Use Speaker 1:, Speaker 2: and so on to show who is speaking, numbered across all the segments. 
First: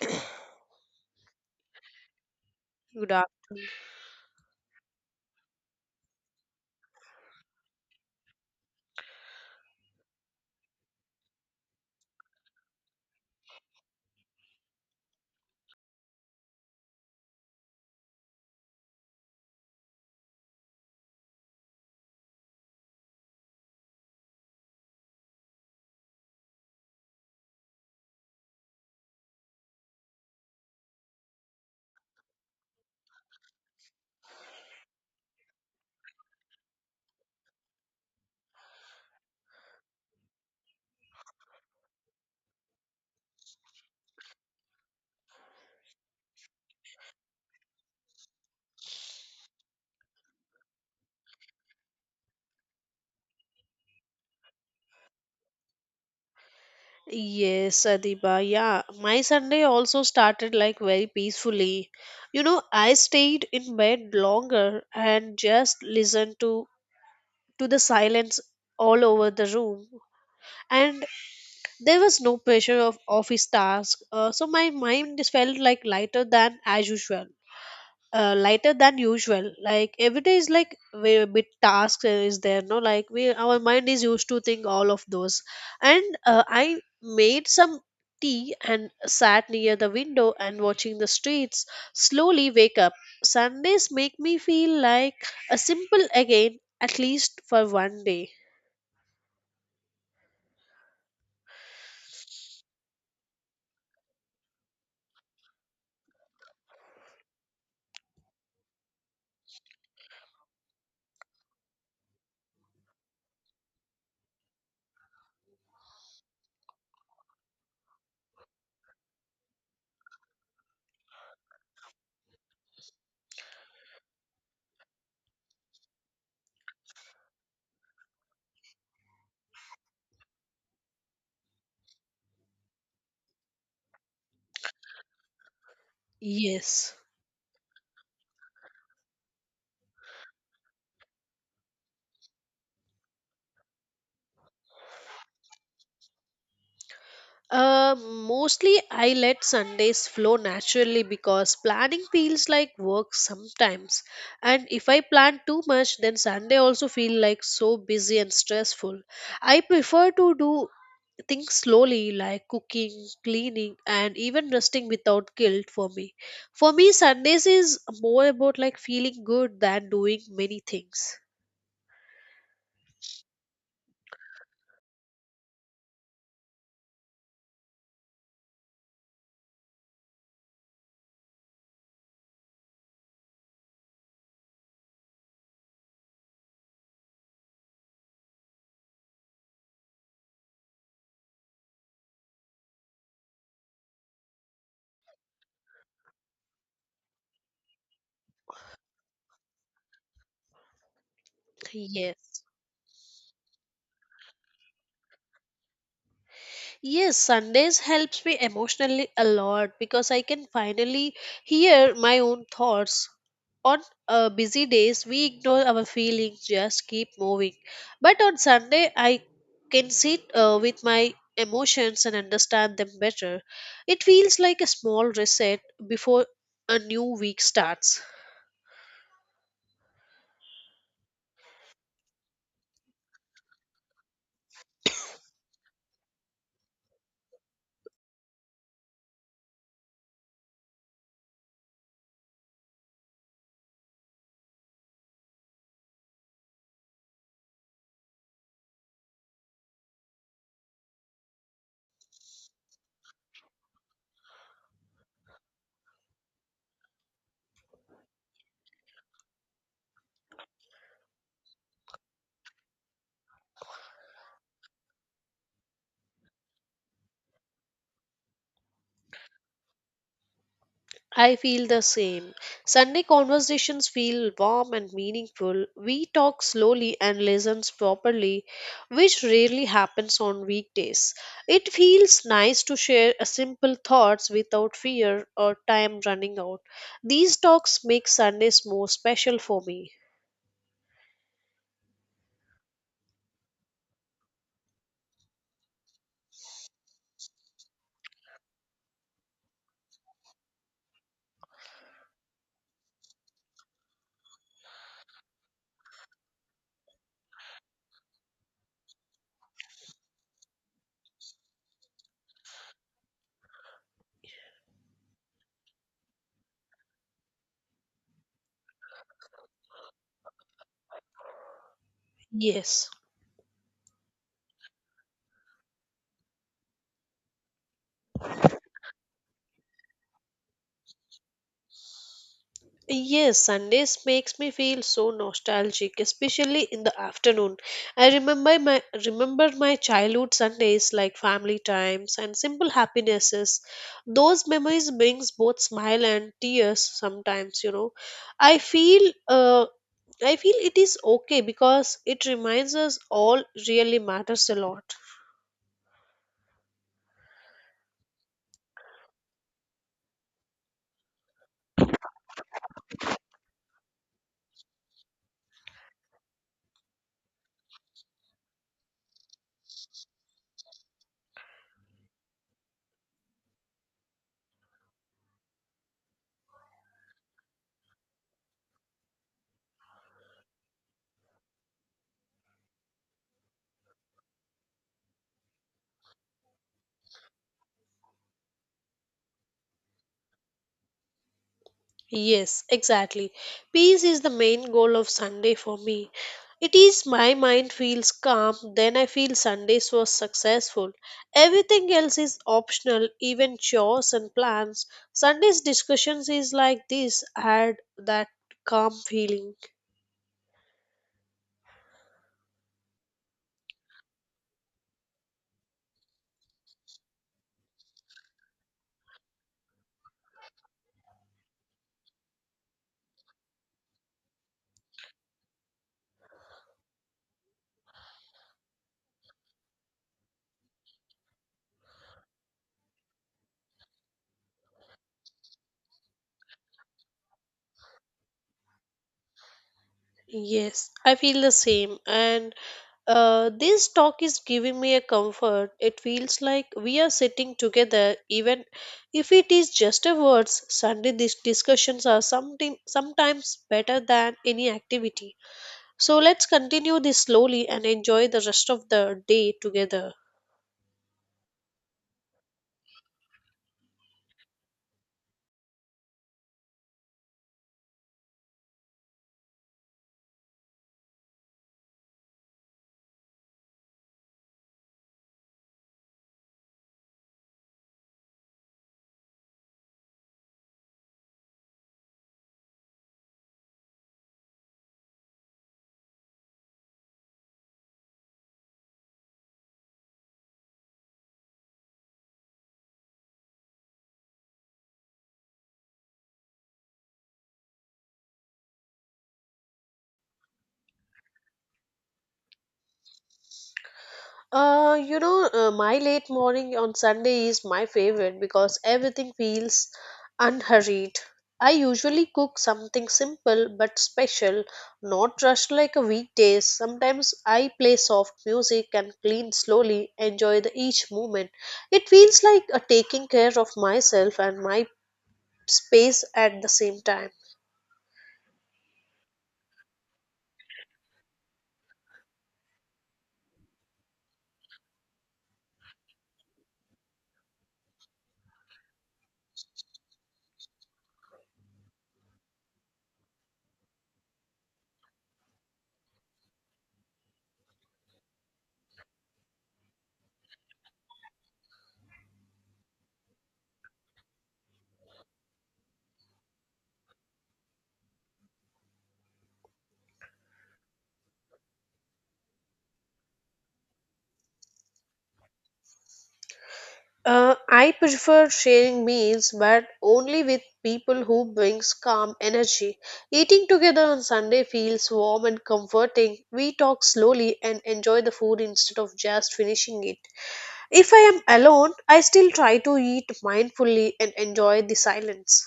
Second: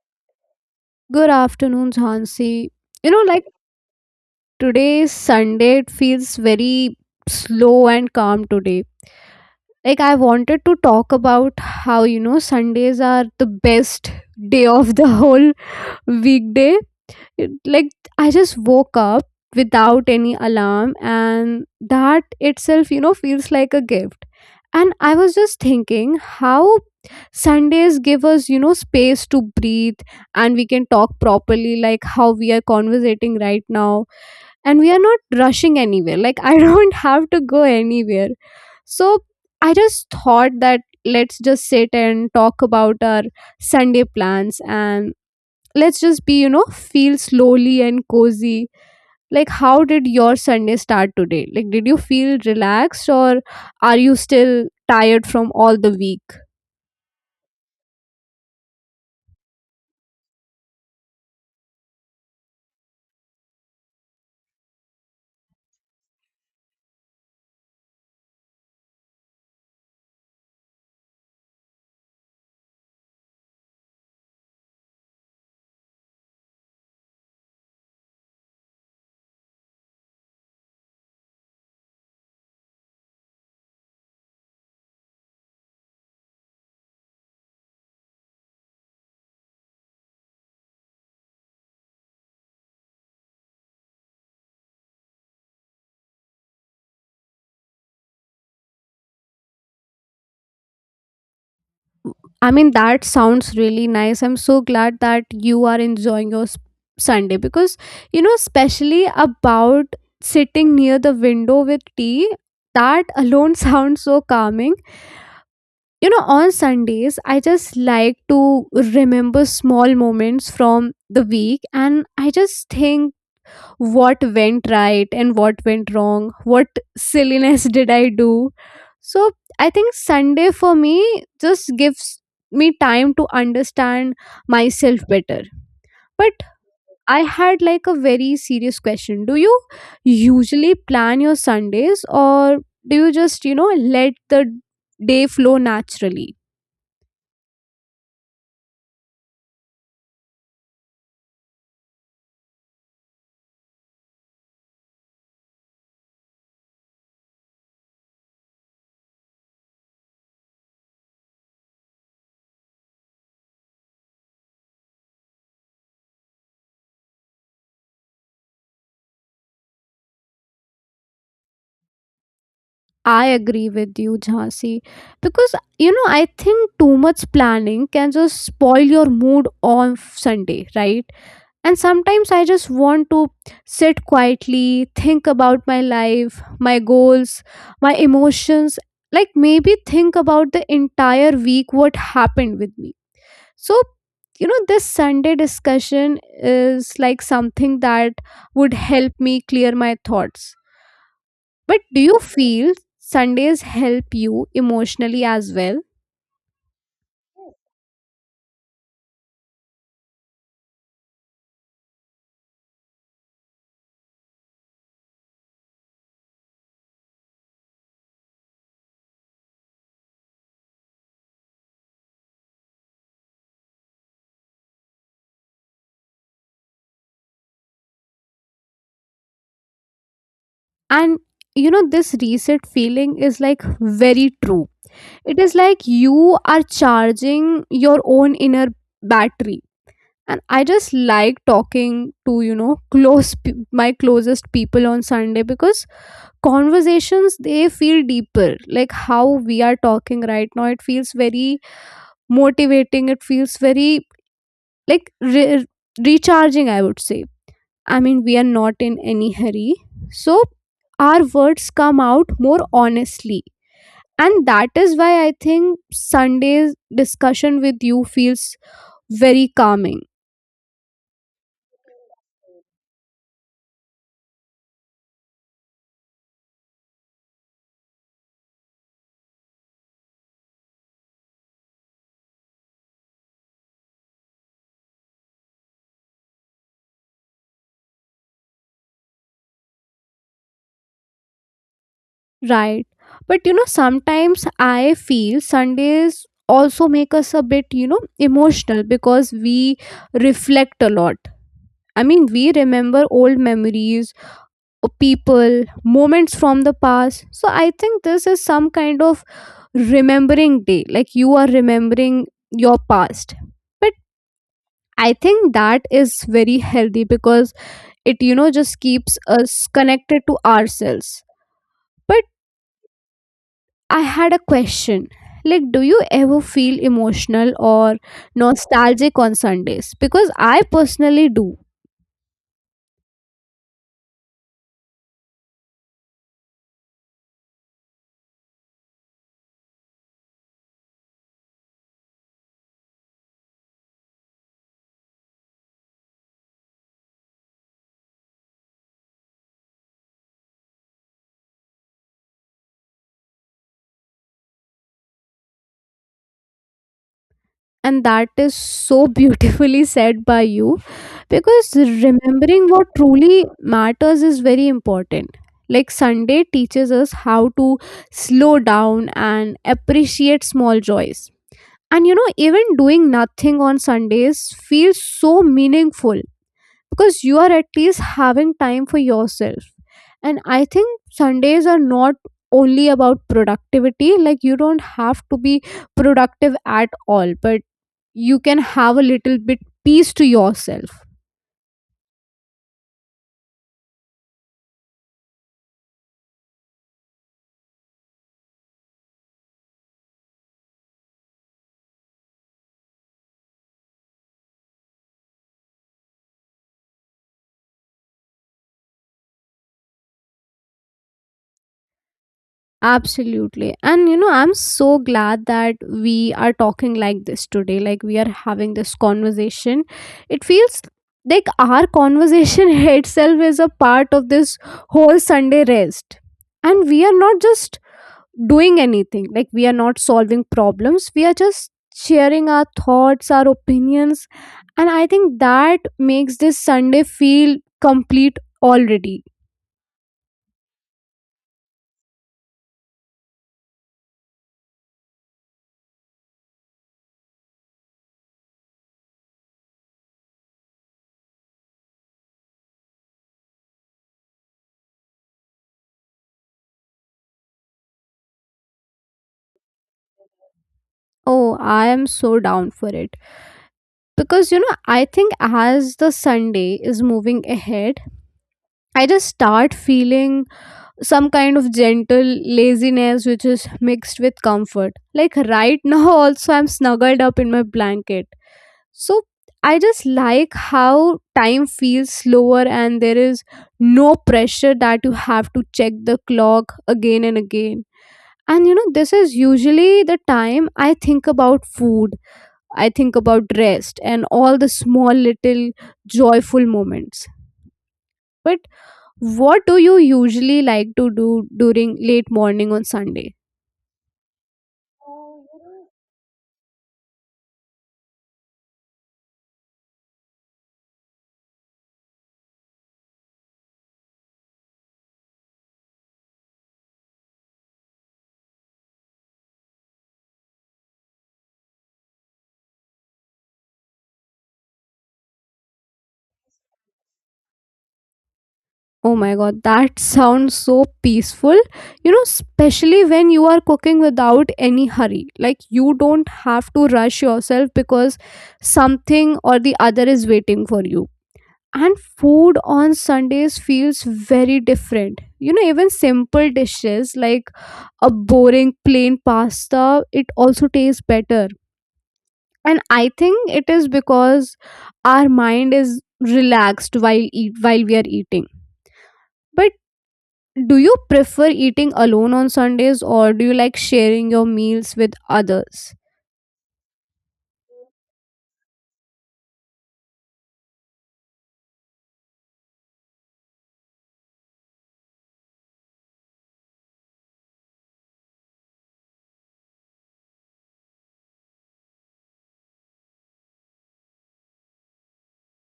Speaker 1: Good
Speaker 2: Good afternoon, Jhansi. You
Speaker 1: afternoon.
Speaker 2: know, like today's Sunday, it feels very slow and calm today. Like, I wanted to talk about how, Sundays are the best day of the whole weekday. Like, I just woke up without any alarm, and that itself, feels like a gift. And I was just thinking how Sundays give us, space to breathe, and we can talk properly, like how we are conversating right now. And we are not rushing anywhere. Like, I don't have to go anywhere. So, I just thought that let's just sit and talk about our Sunday plans, and let's just be, feel slowly and cozy. Like, how did your Sunday start today? Like, did you feel relaxed, or are you still tired from all the week?
Speaker 1: Yes, Adiba. Yeah, my Sunday also started like very peacefully. You know, I stayed in bed longer and just listened to the silence all over the room. And there was no pressure of office task, so my mind just felt like lighter than as usual. Lighter than usual, like every day is like we a bit task, is there no like we our mind is used to think all of those. And I made some tea and sat near the window and watching the streets slowly wake up. Sundays make me feel like a simple again, at least for one day.
Speaker 2: I mean, that sounds really nice. I'm so glad that you are enjoying your Sunday, because, especially about sitting near the window with tea, that alone sounds so calming. On Sundays, I just like to remember small moments from the week, and I just think what went right and what went wrong. What silliness did I do? So I think Sunday for me just gives me time to understand myself better. But
Speaker 1: Yes.
Speaker 2: I had, like, a very serious question. Do you usually plan your Sundays, or do you just, let the day flow naturally?
Speaker 1: Uh, Mostly I let Sundays flow naturally because planning feels like work sometimes. And if I plan too much, then Sunday also feel like so busy and stressful. I prefer to do things slowly like cooking, cleaning and even resting without guilt for me. For me Sundays is more about like feeling good than doing many things.
Speaker 2: I agree with you, Jhansi, because I think too much planning can just spoil your mood on Sunday, right? And sometimes I just want to sit quietly, think about my life, my goals, my emotions, like maybe think about the entire week, what happened with me. So, this Sunday discussion is like something that would help me clear my thoughts. But do you
Speaker 1: Yes.
Speaker 2: feel Sundays help you emotionally as well?
Speaker 1: Yes, Sundays helps me emotionally a lot because I can finally hear my own thoughts. On busy days, we ignore our feelings, just keep moving. But on Sunday, I can sit with my emotions and understand them better. It feels like a small reset before a new week starts.
Speaker 2: And this reset feeling is like very true. It is like you are charging your own inner battery. And I just like talking to, my closest people on Sunday, because conversations, they feel deeper. Like how we are talking right now, it feels very motivating. It feels very, like, recharging, I would say. I mean, we are not in any hurry. So our words come out more honestly. And that is why I think Sunday's discussion with you feels very calming,
Speaker 1: I feel the same. Sunday conversations feel warm and meaningful. We talk slowly and listen properly, which rarely happens on weekdays. It feels nice to share a simple thoughts without fear or time running out. These talks make Sundays more special for me.
Speaker 2: right? But sometimes I feel Sundays also make us a bit, emotional, because we reflect a lot. I mean, we remember old memories, people, moments from the past. So I think this is some kind of remembering day, like you are remembering your past. But I think that is very healthy, because it, just keeps us connected to ourselves. But
Speaker 1: Yes.
Speaker 2: I had a question, like, do you ever feel emotional or nostalgic on Sundays? Because I personally do.
Speaker 1: Yes, Sundays makes me feel so nostalgic, especially in the afternoon. I remember my Remember my childhood Sundays like family times and simple happinesses. Those memories brings both smile and tears sometimes, you know. I feel uh, I feel it is okay because it reminds us all really matters a lot.
Speaker 2: And that is so beautifully said by you, because remembering what truly matters is very important. Like, Sunday teaches us how to slow down and appreciate small joys. And even doing nothing on Sundays feels so meaningful, because you are at least having time for yourself. And I think Sundays are not only about productivity. Like, you don't have to be productive at all, but you can have a little bit peace to yourself.
Speaker 1: Yes, exactly. Peace is the main goal of Sunday for me. It is my mind feels calm, then I feel Sundays was successful. Everything else is optional, even chores and plans. Sundays discussions is like this add that calm feeling.
Speaker 2: Absolutely, and I'm so glad that we are talking like this today. Like, we are having this conversation. It feels like our conversation itself is a part of this whole Sunday rest. And we are not just doing anything, like we are not solving problems, we are just sharing our thoughts, our opinions. And I think that makes this Sunday feel complete already.
Speaker 1: Yes, I feel the same. And this talk is giving me a comfort. It feels like we are sitting together, even if it is just a words. Sunday these discussions are something sometimes better than any activity. So let's continue this slowly and enjoy the rest of the day together.
Speaker 2: Oh, I am so down for it. Because, I think as the Sunday is moving ahead, I just start feeling some kind of gentle laziness, which is mixed with comfort. Like right now, also, I'm snuggled up in my blanket. So, I just like how time feels slower, and there is no pressure that you have to check the clock again and again. And this is usually the time I think about food. I think about rest and all the small little joyful moments. But what do you usually like to do during late morning on Sunday?
Speaker 1: My late morning on Sunday is my favorite because everything feels unhurried. I usually cook something simple but special, not rushed like a weekdays. Sometimes I play soft music and clean slowly, enjoy the each moment. It feels like a taking care of myself and my space at the same time.
Speaker 2: Oh my god, that sounds so peaceful. Especially when you are cooking without any hurry. Like, you don't have to rush yourself, because something or the other is waiting for you. And food on Sundays feels very different. Even simple dishes, like a boring plain pasta, it also tastes better. And I think it is because our mind is relaxed while we are eating. But do you prefer eating alone on Sundays, or do you like sharing your meals with others?
Speaker 1: I prefer sharing meals, but only with people who brings calm energy. Eating together on Sunday feels warm and comforting. We talk slowly and enjoy the food instead of just finishing it. If I am alone, I still try to eat mindfully and enjoy the silence.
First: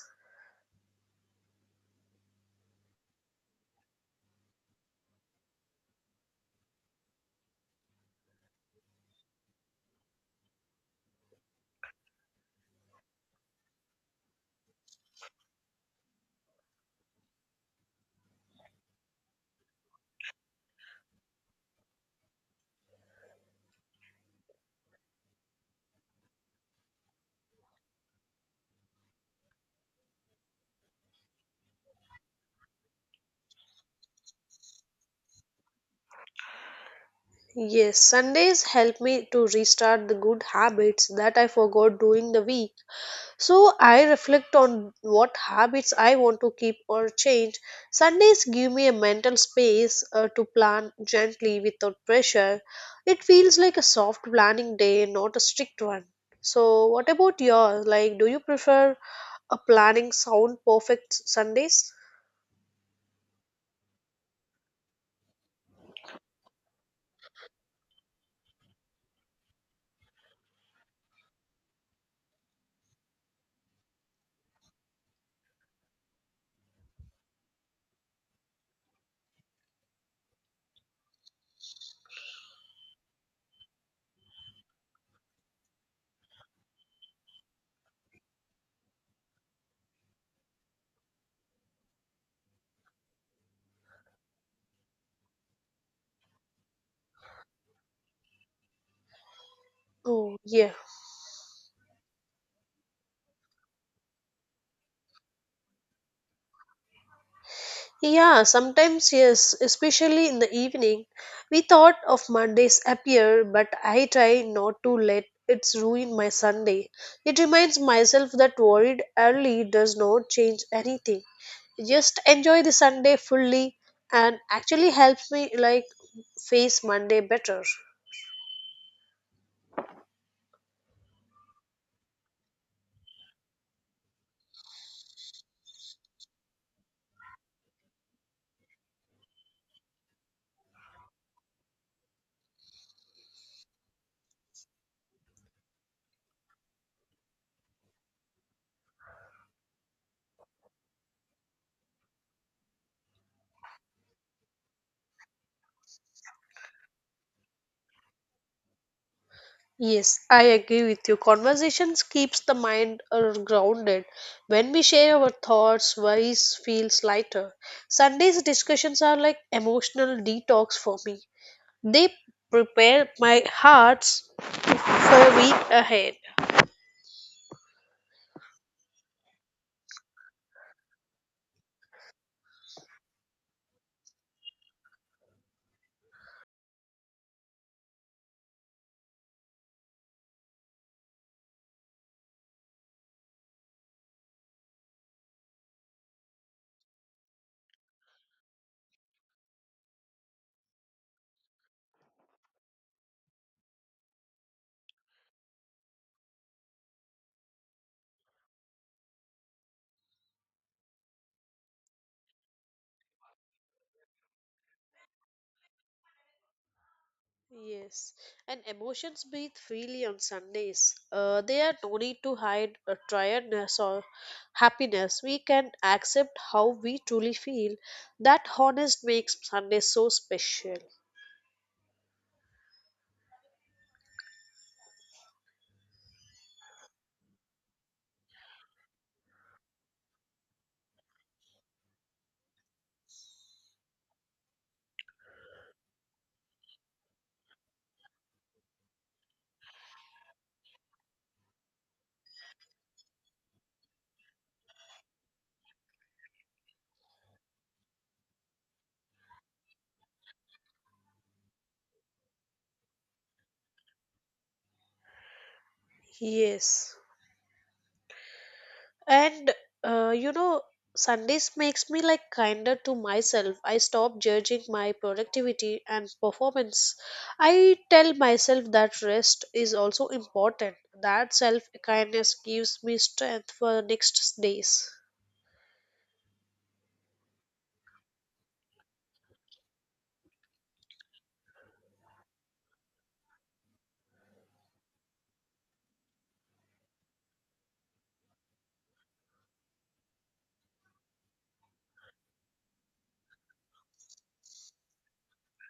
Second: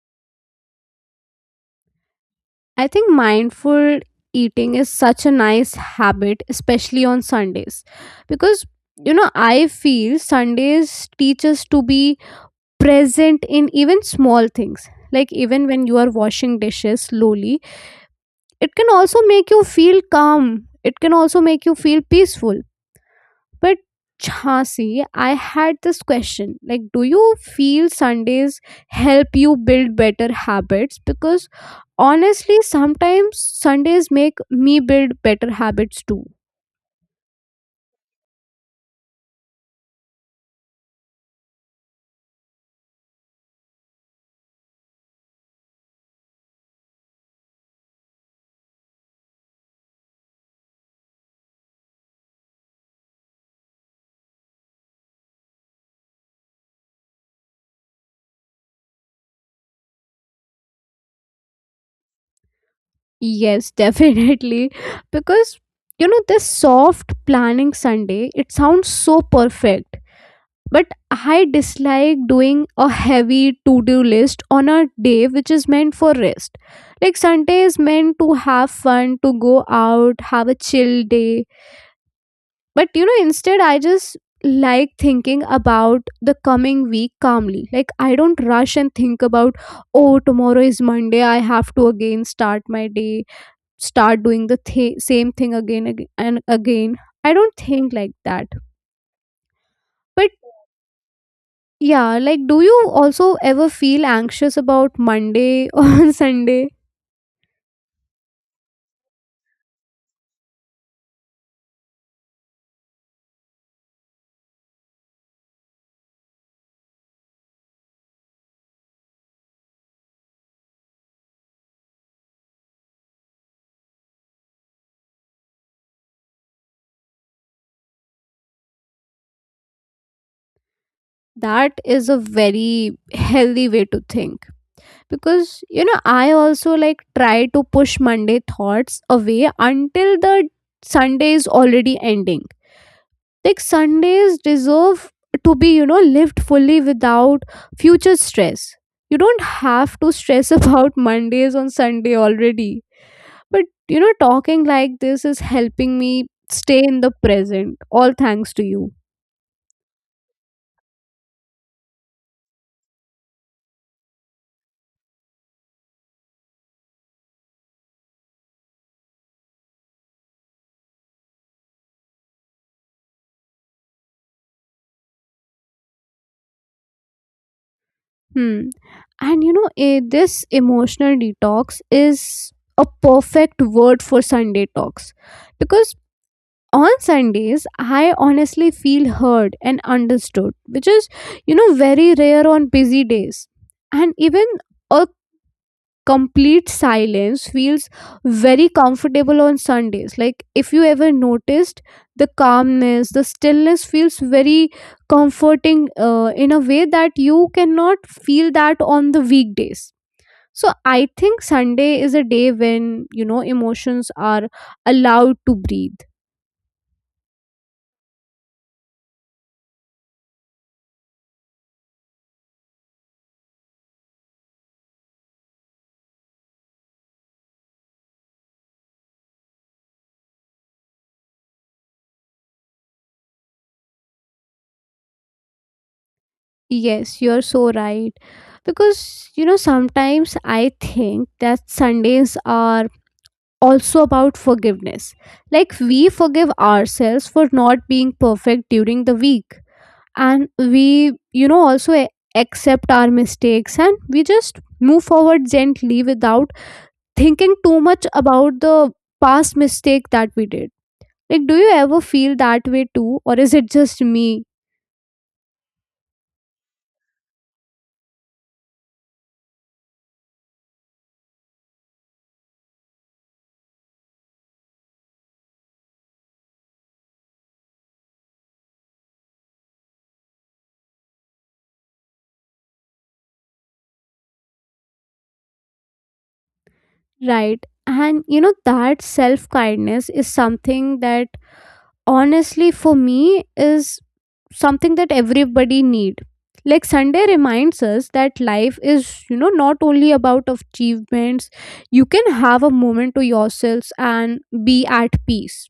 Speaker 2: I think mindful eating is such a nice habit, especially on Sundays. Because, I feel Sundays teach us to be present in even small things. Like, even when you are washing dishes slowly, it can also make you feel calm. It can also make you feel peaceful. But Jhansi, I had this question, like, do you feel Sundays help you build better habits? Because honestly, sometimes Sundays make me build better habits too.
Speaker 1: Yes, Sundays help me to restart the good habits that I forgot during the week. So I reflect on what habits I want to keep or change. Sundays give me a mental space to plan gently without pressure. It feels like a soft planning day, not a strict one. So what about yours? Like do you prefer a planning sound perfect Sundays?
Speaker 2: Yes, definitely. Because this soft planning Sunday, it sounds so perfect. But I dislike doing a heavy to do list on a day which is meant for rest. Like, Sunday is meant to have fun, to go out, have a chill day. But instead, I just like thinking about the coming week calmly. Like, I don't rush and think about, oh, tomorrow is Monday, I have to again start my day, start doing the same thing again and again. I don't think like that. But
Speaker 1: Oh, yeah.
Speaker 2: yeah, like, do you also ever feel anxious about Monday or Sunday?
Speaker 1: Yeah, sometimes yes, especially in the evening. We thought of Mondays appear, but I try not to let it ruin my Sunday. It reminds myself that worried early does not change anything. Just enjoy the Sunday fully and actually helps me like face Monday better.
Speaker 2: That is a very healthy way to think, because I also like try to push Monday thoughts away until the Sunday is already ending. Like Sundays deserve to be, lived fully without future stress. You don't have to stress about Mondays on Sunday already. But talking like this is helping me stay in the present, all thanks to you.
Speaker 1: Yes, I agree with you. Conversations keeps the mind grounded. When we share our thoughts, worries feels lighter. Sundays discussions are like emotional detox for me. They prepare my hearts for a week ahead.
Speaker 2: Hmm. And this emotional detox is a perfect word for Sunday talks, because on Sundays, I honestly feel heard and understood, which is, very rare on busy days. And even a complete silence feels very comfortable on Sundays. Like, if you ever noticed, the calmness, the stillness feels very comforting in a way that you cannot feel that on the weekdays. So, I think Sunday is a day when, emotions are allowed to breathe.
Speaker 1: Yes, and emotions breathe freely on Sundays. There are no need to hide a tiredness or happiness. We can accept how we truly feel. That honest makes Sunday so special.
Speaker 2: Yes, you're so right. Because, sometimes I think that Sundays are also about forgiveness. Like we forgive ourselves for not being perfect during the week. And we, also accept our mistakes, and we just move forward gently without thinking too much about the past mistake that we did. Like, do you ever feel that way too? Or is it just me?
Speaker 1: Yes. And you know, Sundays makes me like kinder to myself. I stop judging my productivity and performance. I tell myself that rest is also important. That self kindness gives me strength for the next days.
Speaker 2: Right. And, that self kindness is something that honestly for me is something that everybody need. Like, Sunday reminds us that life is, not only about achievements. You can have a moment to yourselves and be at peace.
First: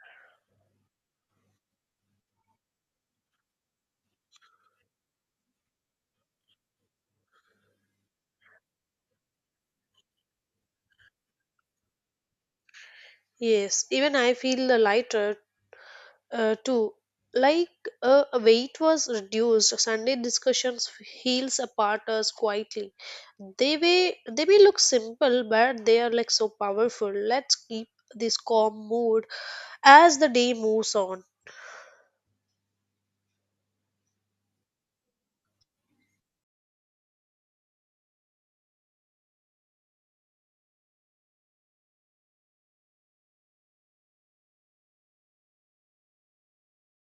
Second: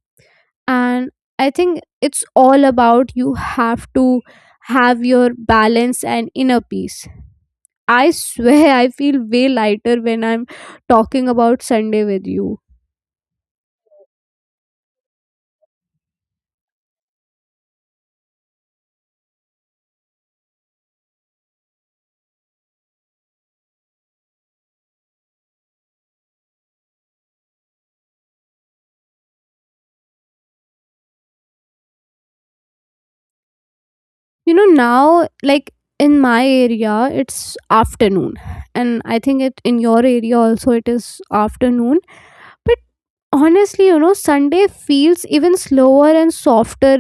Speaker 2: And I think it's all about you have to have your balance and inner peace. I swear I feel way lighter when I'm talking about Sunday with you.
Speaker 1: Yes, even I feel the lighter too. Like weight was reduced, Sunday discussions heals apart us quietly. They may look simple, but they are like so powerful. Let's keep this calm mood as the day moves on.
Speaker 2: Now, like in my area, it's afternoon, and I think it in your area also it is afternoon. Honestly, you know, Sunday feels even slower and softer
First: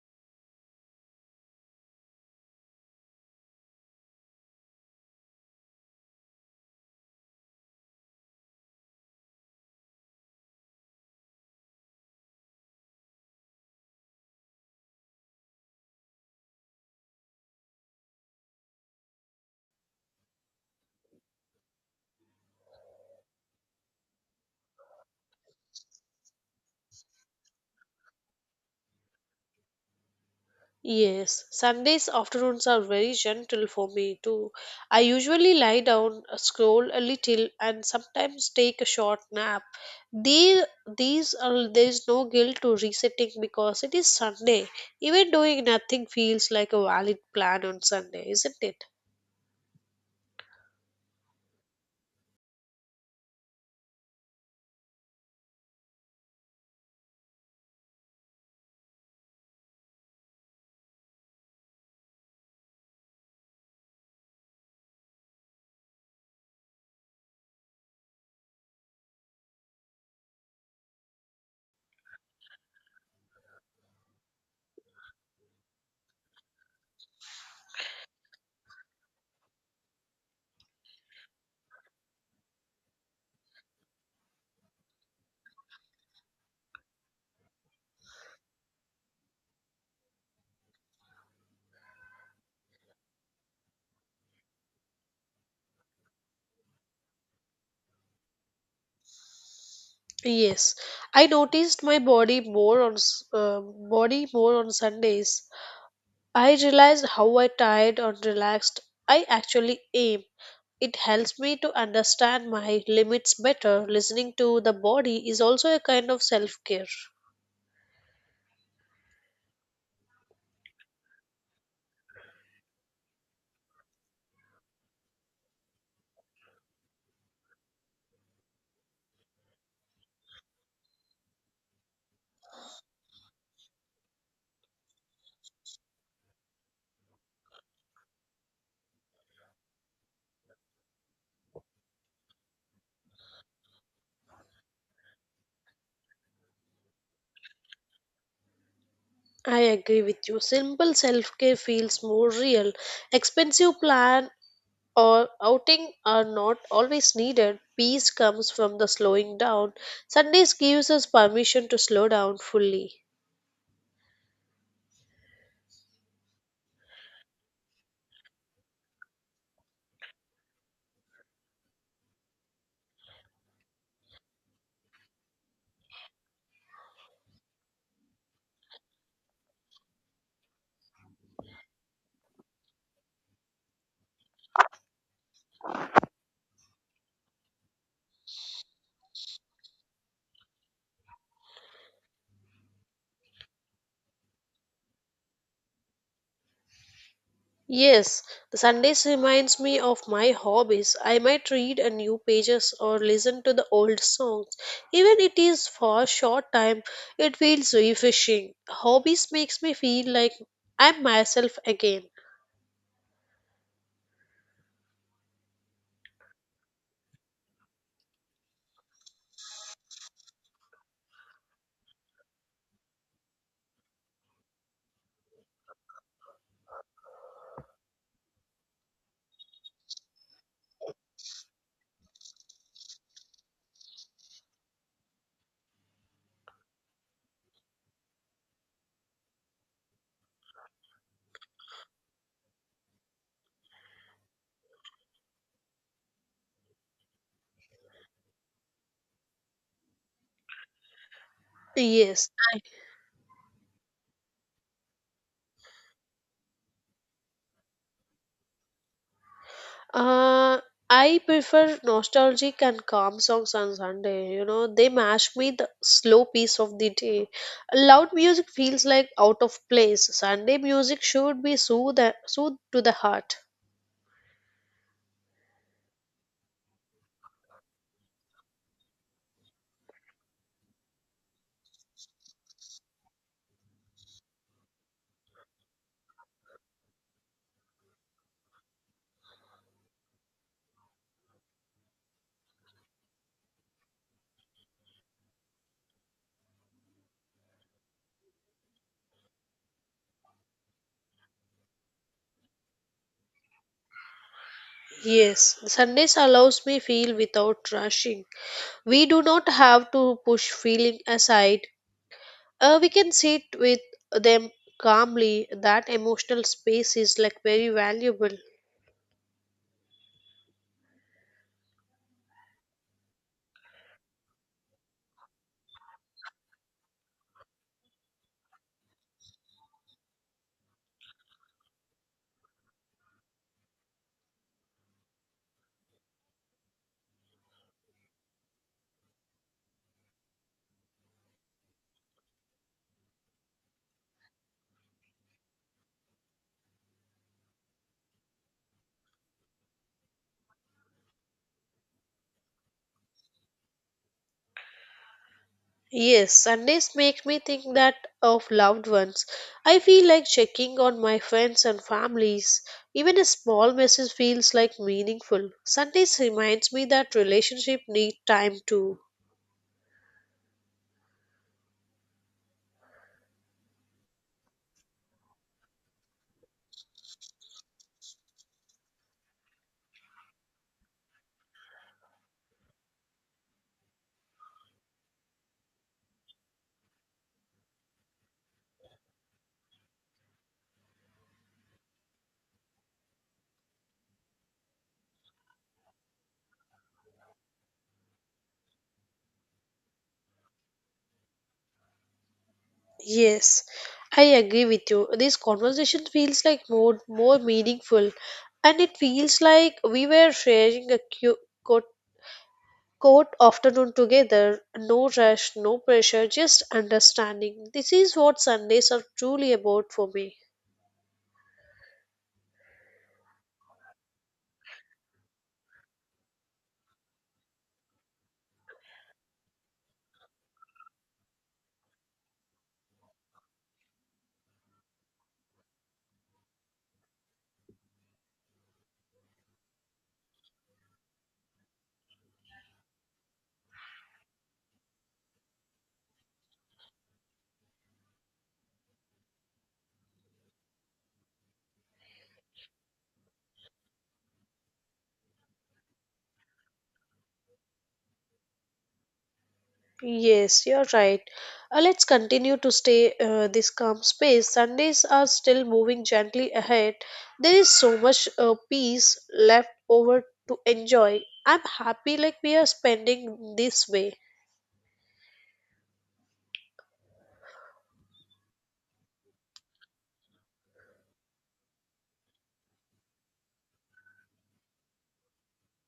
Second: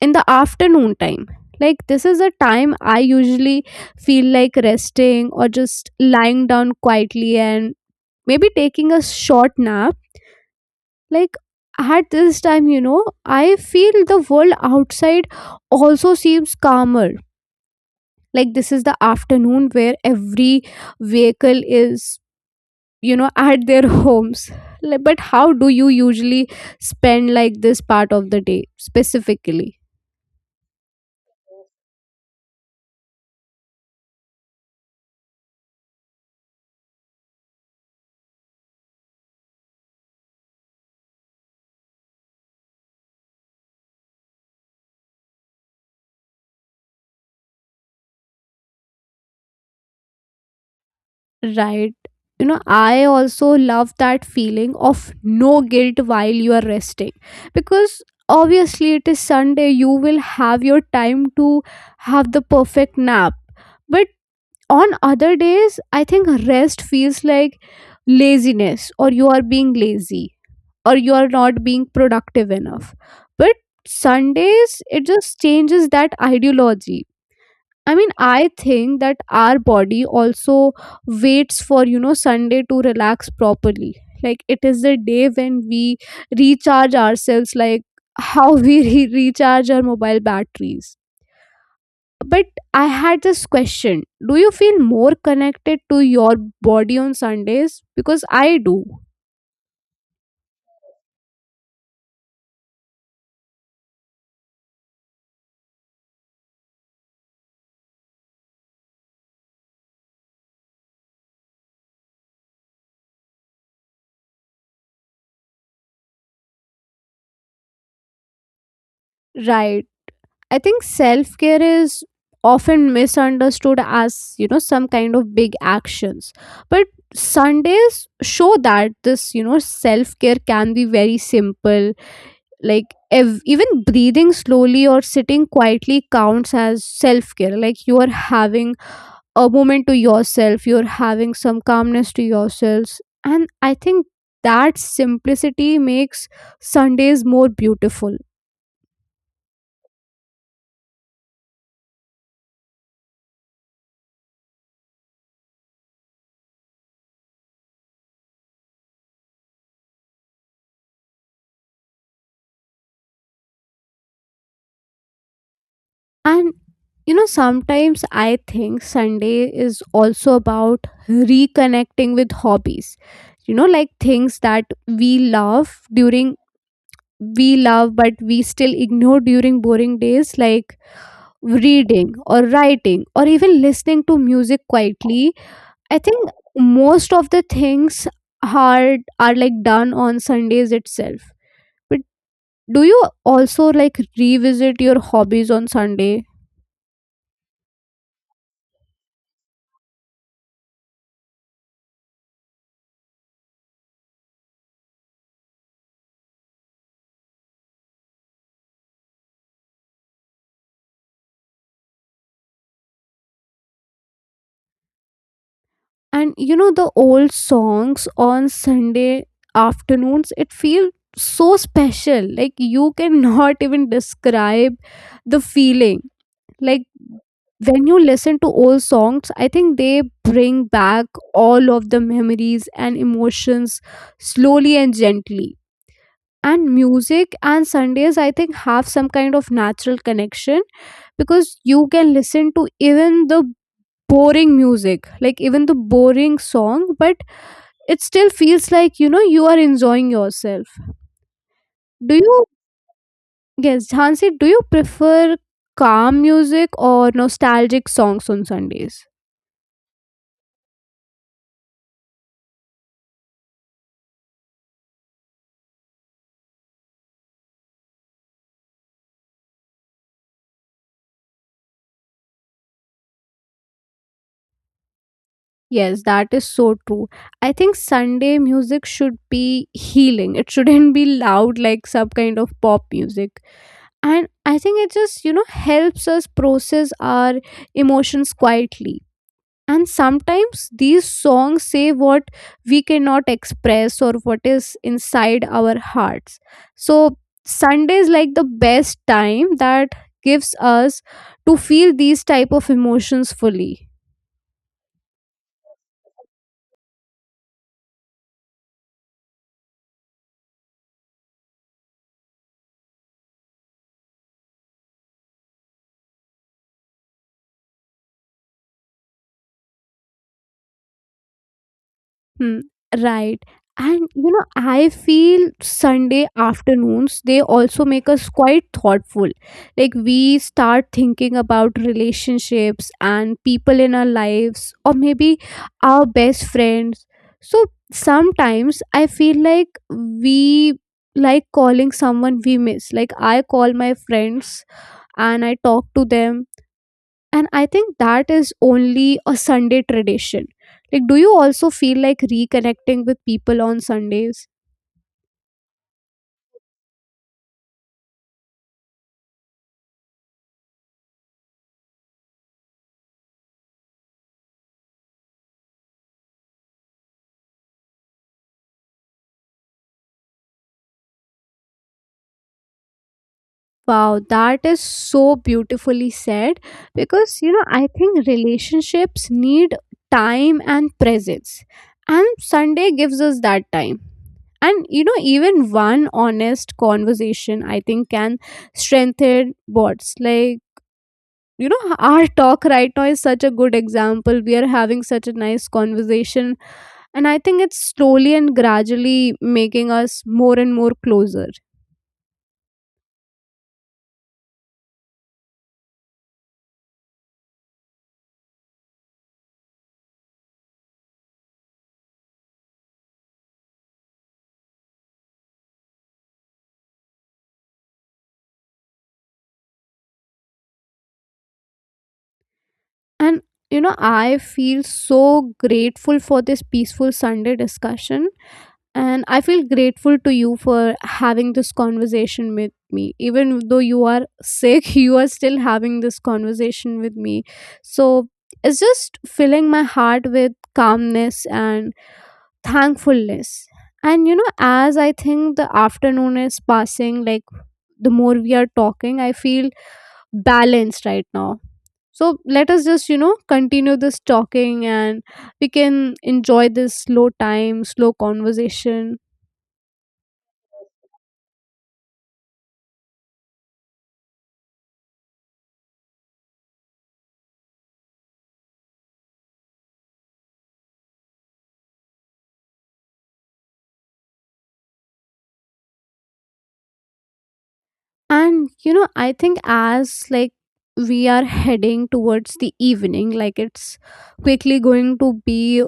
Speaker 2: in the afternoon time. Like, this is a time I usually feel like resting or just lying down quietly and maybe taking a short nap. Like, at this time, you know, I feel the world outside also seems calmer. Like, this is the afternoon where every vehicle is, you know, at their homes. Like, but how do you usually spend like this part of the day specifically?
Speaker 1: Yes, Sundays afternoons are very gentle for me too. I usually lie down, scroll a little, and sometimes take a short nap. These, these are there is no guilt to resetting because it is Sunday. Even doing nothing feels like a valid plan on Sunday, isn't it?
Speaker 2: Right, you know, I also love that feeling of no guilt while you are resting, because obviously it is Sunday, you will have your time to have the perfect nap. But on other days I think rest feels like laziness, or you are being lazy, or you're not being productive enough. But Sundays, it just changes that ideology. I mean, I think that our body also waits for, you know, Sunday to relax properly. Like, it is the day when we recharge ourselves, like how we recharge our mobile batteries. But I had this question: do you feel more connected to your body on Sundays? Because I do.
Speaker 1: Yes, I noticed my body more on s- body more on Sundays. I realized how I tired or relaxed I actually am. It helps me to understand my limits better. Listening to the body is also a kind of self care.
Speaker 2: Right. I think self care is often misunderstood as, you know, some kind of big actions. But Sundays show that this, you know, self care can be very simple. Like, even breathing slowly or sitting quietly counts as self care. Like, you are having a moment to yourself, you're having some calmness to yourselves. And I think that simplicity makes Sundays more beautiful.
Speaker 1: I agree with you. Simple self care feels more real. Expensive plan or outing are not always needed. Peace comes from the slowing down. Sundays gives us permission to slow down fully.
Speaker 2: And you know, sometimes I think Sunday is also about reconnecting with hobbies. You know, like things that we love but we still ignore during boring days, like reading or writing or even listening to music quietly. I think most of the things are like done on Sundays itself. But do you also like revisit your hobbies on Sunday?
Speaker 1: Yes, the Sundays reminds me of my hobbies. I might read a new pages or listen to the old songs. Even it is for a short time, it feels refreshing. Hobbies makes me feel like I'm myself again.
Speaker 2: And you know, the old songs on Sunday afternoons, it feels so special. Like, you cannot even describe the feeling. Like, when you listen to old songs, I think they bring back all of the memories and emotions slowly and gently. And music and Sundays, I think, have some kind of natural connection, because you can listen to even the boring music, like even the boring song, but it still feels like, you know, you are enjoying yourself. Do
Speaker 1: Yes.
Speaker 2: you Yes, Hansi, do you prefer calm music or nostalgic songs on Sundays?
Speaker 1: Uh I prefer nostalgic and calm songs on Sunday. You know, they match me the slow pace of the day. Loud music feels like out of place. Sunday music should be soothe to the heart.
Speaker 2: Yes, that is so true. I think Sunday music should be healing, it shouldn't be loud like some kind of pop music. And I think it just, you know, helps us process our emotions quietly. And sometimes these songs say what we cannot express, or what is inside our hearts. So Sunday is like the best time that gives us to feel these type of emotions fully.
Speaker 1: Yes, Sundays allows me feel without rushing. We do not have to push feeling aside. We can sit with them calmly. That emotional space is like very valuable.
Speaker 2: Hmm, right. And you know, I feel Sunday afternoons, they also make us quite thoughtful. Like we start thinking about relationships and people in our lives, or maybe our best friends. So sometimes I feel like we like calling someone we miss. Like I call my friends and I talk to them, and I think that is only a Sunday tradition. Like, do you also feel like reconnecting with people on Sundays?
Speaker 1: Yes, Sundays make me think that of loved ones. I feel like checking on my friends and families. Even a small message feels like meaningful. Sundays reminds me that relationship need time too.
Speaker 2: Wow, that is so beautifully said, because you know, I think relationships need time and presence, and Sunday gives us that time. And you know, even one honest conversation, I think, can strengthen bonds. Like, you know, our talk right now is such a good example. We are having such a nice conversation, and I think it's slowly and gradually making us more and more closer.
Speaker 1: Yes, I agree with you. This conversation feels like more meaningful, and it feels like we were sharing a court, court afternoon together. No rush, no pressure, just understanding. This is what Sundays are truly about for me.
Speaker 2: And you know, I feel so grateful for this peaceful Sunday discussion, and I feel grateful to you for having this conversation with me. Even though you are sick, you are still having this conversation with me. So it's just filling my heart with calmness and thankfulness. And you know, as I think the afternoon is passing, like the more we are talking, I feel balanced right now. So let us just, you know, continue this talking, and we can enjoy this slow time, slow conversation.
Speaker 1: Yes, you're right. Let's continue to stay this calm space. Sundays are still moving gently ahead. There is so much peace left over to enjoy. I'm happy like we are spending this way.
Speaker 2: And, you know, I think as like we are heading towards the evening, like it's quickly going to be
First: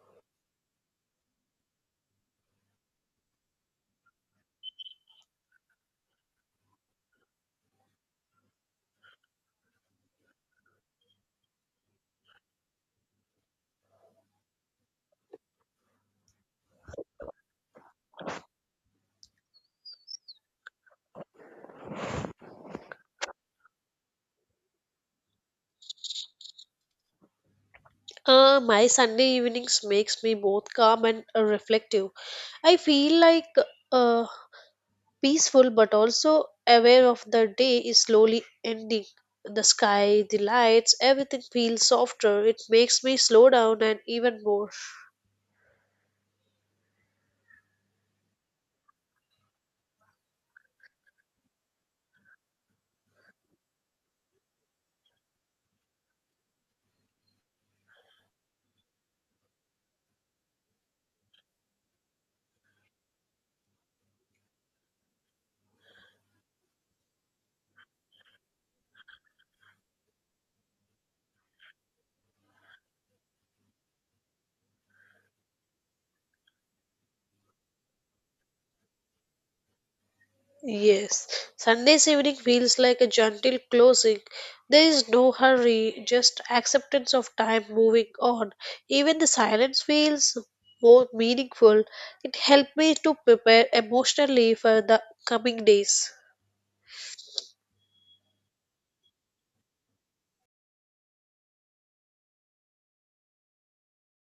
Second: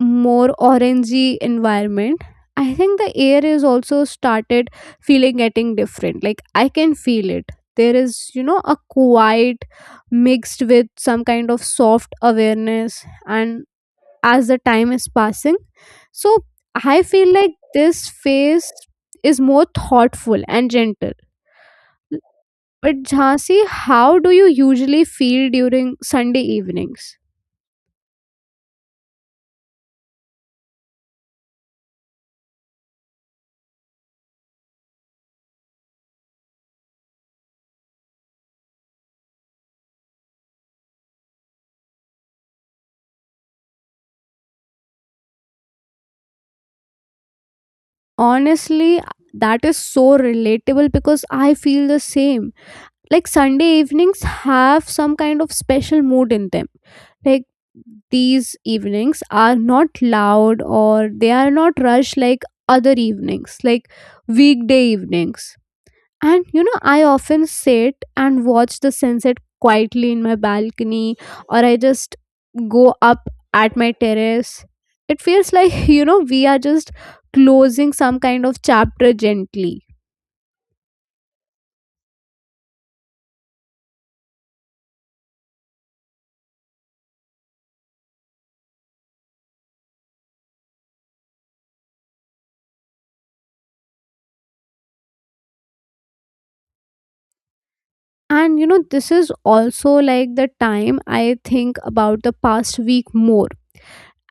Speaker 2: more orangey environment. I think the air is also started feeling getting different, like I can feel it. There is, you know, a quiet mixed with some kind of soft awareness, and as the time is passing, so I feel like this phase is more thoughtful and gentle. But Jhansi, how do you usually feel during Sunday evenings?
Speaker 1: My Sunday evenings makes me both calm and reflective. I feel like uh, peaceful but also aware of the day is slowly ending. The sky, the lights, everything feels softer. It makes me slow down and even more.
Speaker 2: Honestly, that is so relatable because I feel the same. Like Sunday evenings have some kind of special mood in them. Like these evenings are not loud, or they are not rushed like other evenings, like weekday evenings. And you know, I often sit and watch the sunset quietly in my balcony, or I just go up at my terrace. It feels like, you know, we are just closing some kind of chapter gently.
Speaker 1: Yes, Sunday's evening feels like a gentle closing. There is no hurry, just acceptance of time moving on. Even the silence feels more meaningful. It helped me to prepare emotionally for the coming days.
Speaker 2: And you know, this is also like the time I think about the past week more.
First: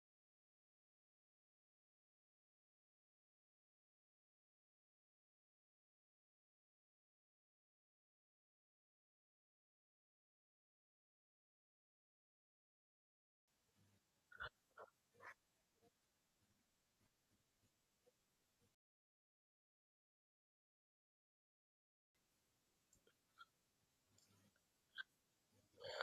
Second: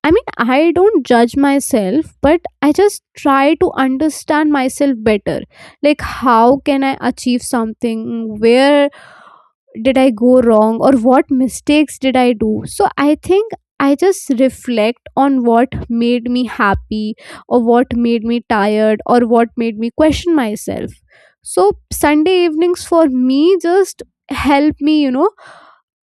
Speaker 2: I mean, I don't judge myself, but I just try to understand myself better. Like, how can I achieve something? Where did I go wrong, or what mistakes did I do? So I think I just reflect on what made me happy, or what made me tired, or what made me question myself. So Sunday evenings for me just help me, you know,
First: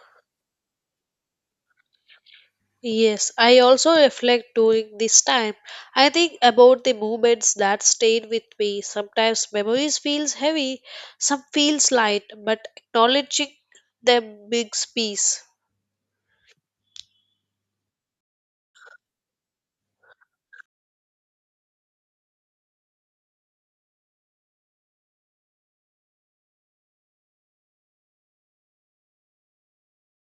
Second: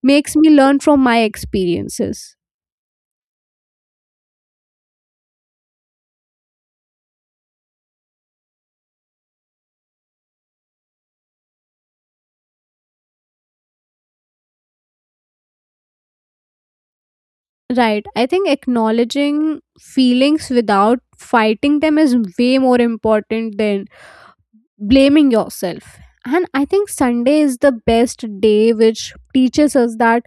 Speaker 2: makes me learn from my experiences.
Speaker 1: Yes, I also reflect during this time. I think about the moments that stayed with me. Sometimes memories feels heavy, some feels light, but acknowledging them brings peace.
Speaker 2: Right. I think acknowledging feelings without fighting them is way more important than blaming yourself. And I think Sunday is the best day, which teaches us that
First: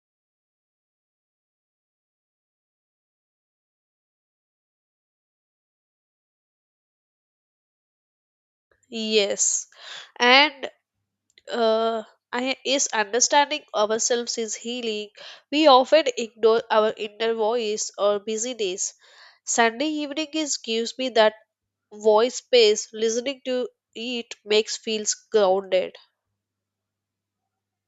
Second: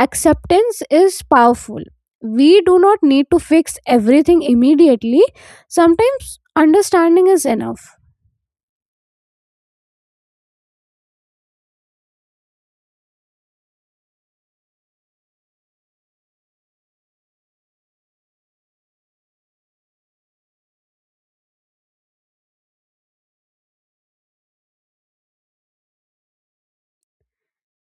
Speaker 2: acceptance is powerful. We do not need to fix everything immediately. Sometimes understanding is enough.
Speaker 1: Yes, and uh, I is understanding ourselves is healing. We often ignore our inner voice or busyness. Sunday evening is gives me that voice space. Listening to it makes feels grounded.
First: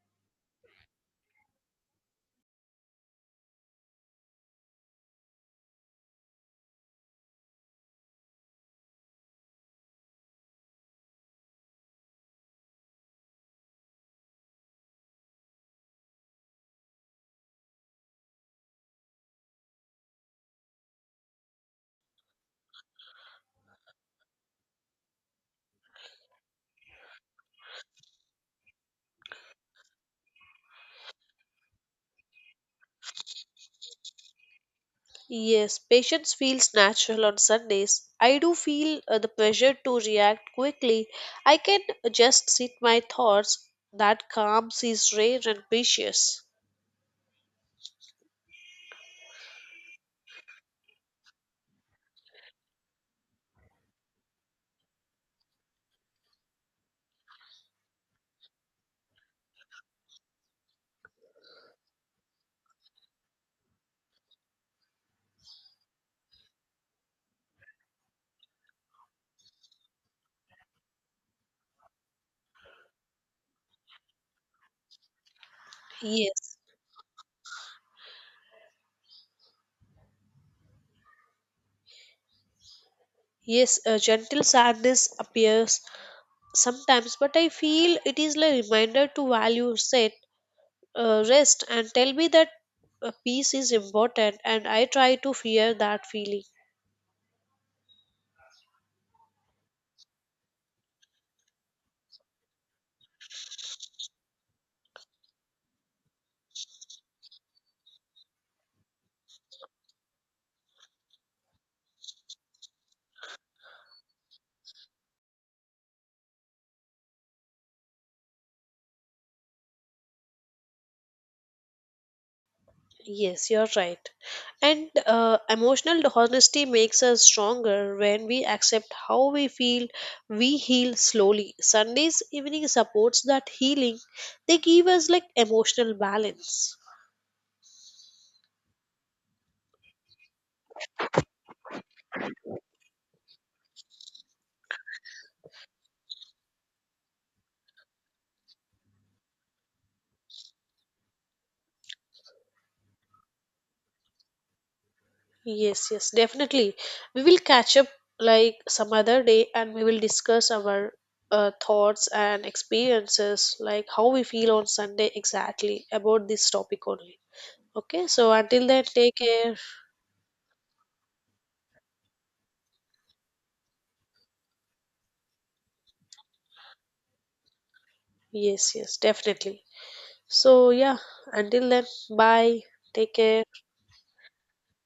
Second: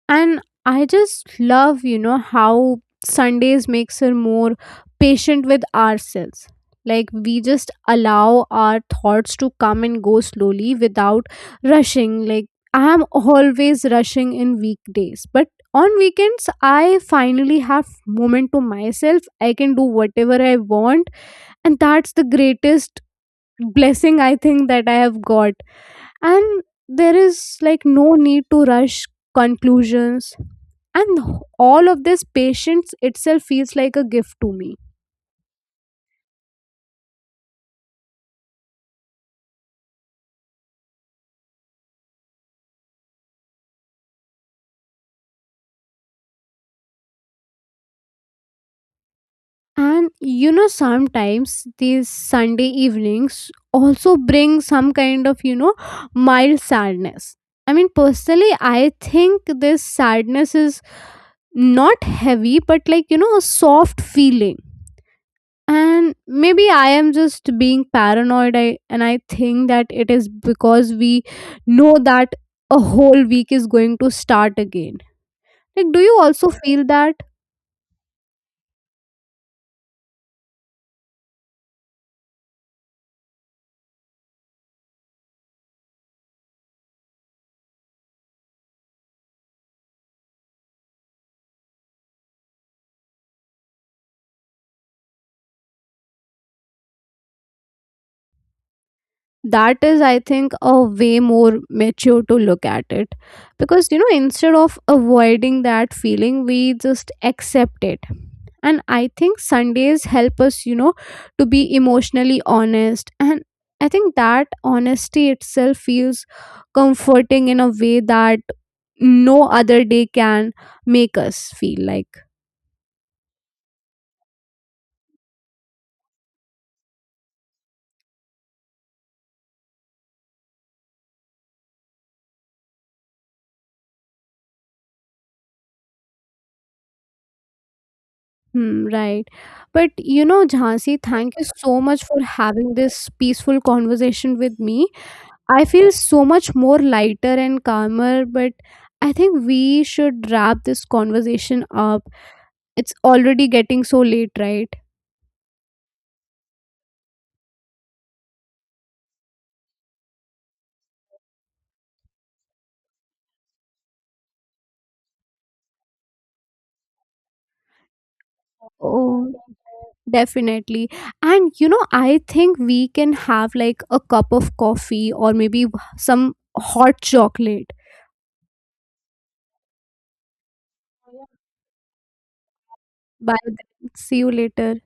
Speaker 2: And I just love, you know, how Sundays makes her more patient with ourselves. Like we just allow our thoughts to come and go slowly without rushing. Like I am always rushing in weekdays, but on weekends I finally have moment to myself, I can do whatever I want. And that's the greatest blessing, I think, that I have got. And there is, like, no need to rush conclusions, and all of this patience itself feels like a gift to me.
Speaker 1: Yes, patience feels natural on Sundays. I do feel the pressure to react quickly. I can just sit my thoughts. That calm is rare and precious.
Speaker 2: And you know, sometimes these Sunday evenings also bring some kind of, you know, mild sadness. I mean, personally, I think this sadness is not heavy, but like, you know, a soft feeling. And maybe I am just being paranoid, and I think that it is because we know that a whole week is going to start again. Like, do you also
Speaker 1: Yes.
Speaker 2: feel that?
Speaker 1: Yes, a gentle sadness appears sometimes, but I feel it is like a reminder to value set, rest and tell me that peace is important, and I try to fear that feeling.
Speaker 2: That is, I think, a way more mature to look at it, because you know, instead of avoiding that feeling, we just accept it. And I think Sundays help us, you know, to be emotionally honest. And I think that honesty itself feels comforting in a way that no other day can make us feel like.
Speaker 1: Yes, you're right. And emotional honesty makes us stronger when we accept how we feel. We heal slowly. Sundays evening supports that healing. They give us like emotional balance.
Speaker 2: Hmm, right. But you know, Jhansi, thank you so much for having this peaceful conversation with me. I feel so much more lighter and calmer, but I think we should wrap this conversation up. It's already getting so late, right?
Speaker 1: Yes, yes, definitely. We will catch up like some other day and we will discuss our thoughts and experiences, like how we feel on Sunday exactly about this topic only. Okay, so until then, take
Speaker 2: Oh,
Speaker 1: care.
Speaker 2: definitely. And you know, I think we can have like a cup of coffee or maybe some hot chocolate.
Speaker 1: Yes, yes, definitely. So, yeah, until then, bye. Take
Speaker 2: Bye
Speaker 1: care.
Speaker 2: then. See you later.